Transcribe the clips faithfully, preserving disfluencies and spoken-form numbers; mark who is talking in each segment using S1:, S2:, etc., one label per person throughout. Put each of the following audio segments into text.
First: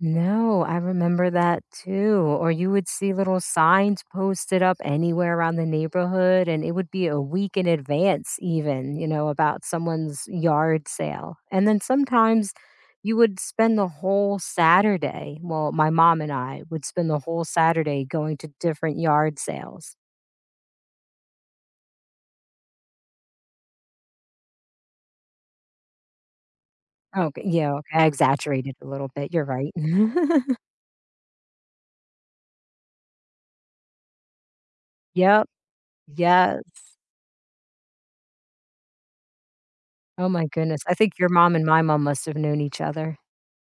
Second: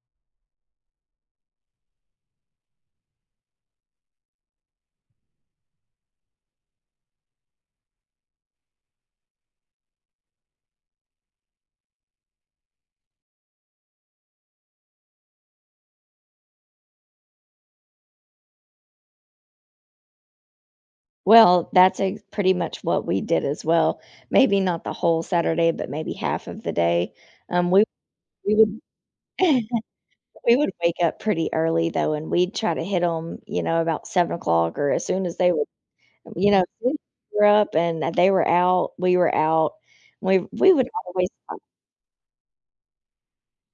S1: No, I remember that too, or you would see little signs posted up anywhere around the neighborhood and it would be a week in advance, even, you know, about someone's yard sale and then sometimes you would spend the whole Saturday, well, my mom and I would spend the whole Saturday going to different yard sales.
S2: Well, that's ex pretty much what we did as well maybe not the whole Saturday, but maybe half of the day
S1: Okay,
S2: um,
S1: yeah,
S2: we
S1: okay, I
S2: we
S1: exaggerated
S2: would
S1: a little bit you're right.
S2: We would wake up pretty early though and we'd try to hit 'em, you know, about seven o'clock or as soon as
S1: Yup,
S2: they were you know, we
S1: yes.
S2: grew up and they were out we were out
S1: Oh
S2: we
S1: my
S2: we
S1: goodness,
S2: would
S1: I think your
S2: always,
S1: mom
S2: uh
S1: and my mom must have known each other.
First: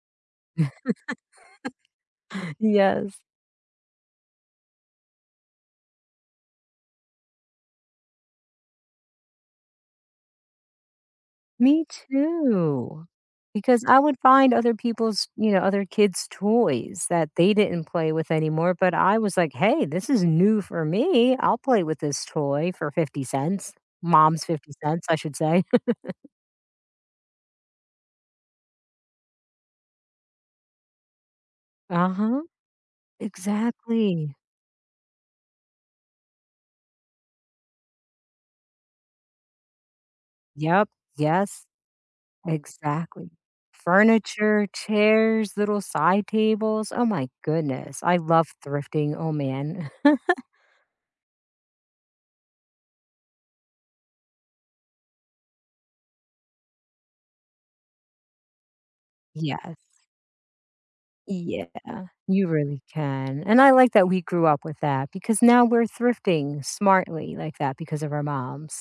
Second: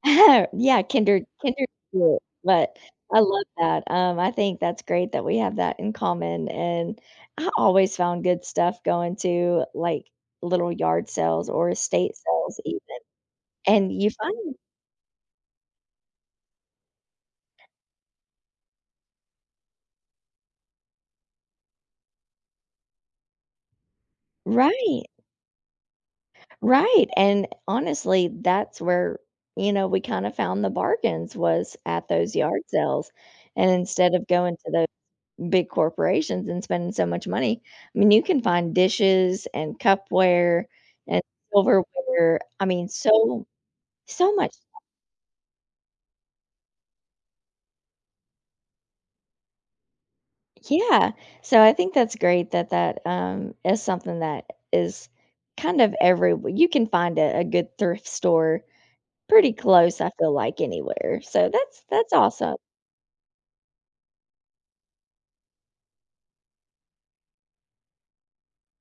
S2: Yeah, Kinder Kinder [unintelligible] but I
S1: Yes.
S2: love that, um, I think that's great that we have that in common, and I always found good stuff going to, like, little yard sales or
S1: Me
S2: estate sales even.
S1: too, because
S2: And
S1: I
S2: you
S1: would find
S2: find
S1: other people's, you know, other kids' toys that they didn't play with anymore, but I was, like,"Hey, this is new for me, I'll play with this toy for fifty cents," Mom's fifty
S2: Right.
S1: cents I should say.
S2: Right and honestly, that's where, you know, we kinda found the bargains was at those
S1: Uh-huh.
S2: yard sales and instead of
S1: Exactly.
S2: going to the big corporations and spending so much money I mean, you can find dishes and cupware
S1: Yup,
S2: and
S1: yes,
S2: silverware I mean,
S1: exactly.
S2: so, so much.
S1: Furniture, chairs, little side tables, oh my goodness, I love thrifting, oh man.
S2: Yeah, so I think that's great that that, um, is something that is kind of everywhe you can find a a good thrift store pretty
S1: Yes.
S2: close, I feel like anywhere so
S1: Y
S2: that's
S1: yeah,
S2: that's
S1: you
S2: awesome.
S1: really can and I like that we grew up with that, because now we're thrifting smartly like that because of our moms.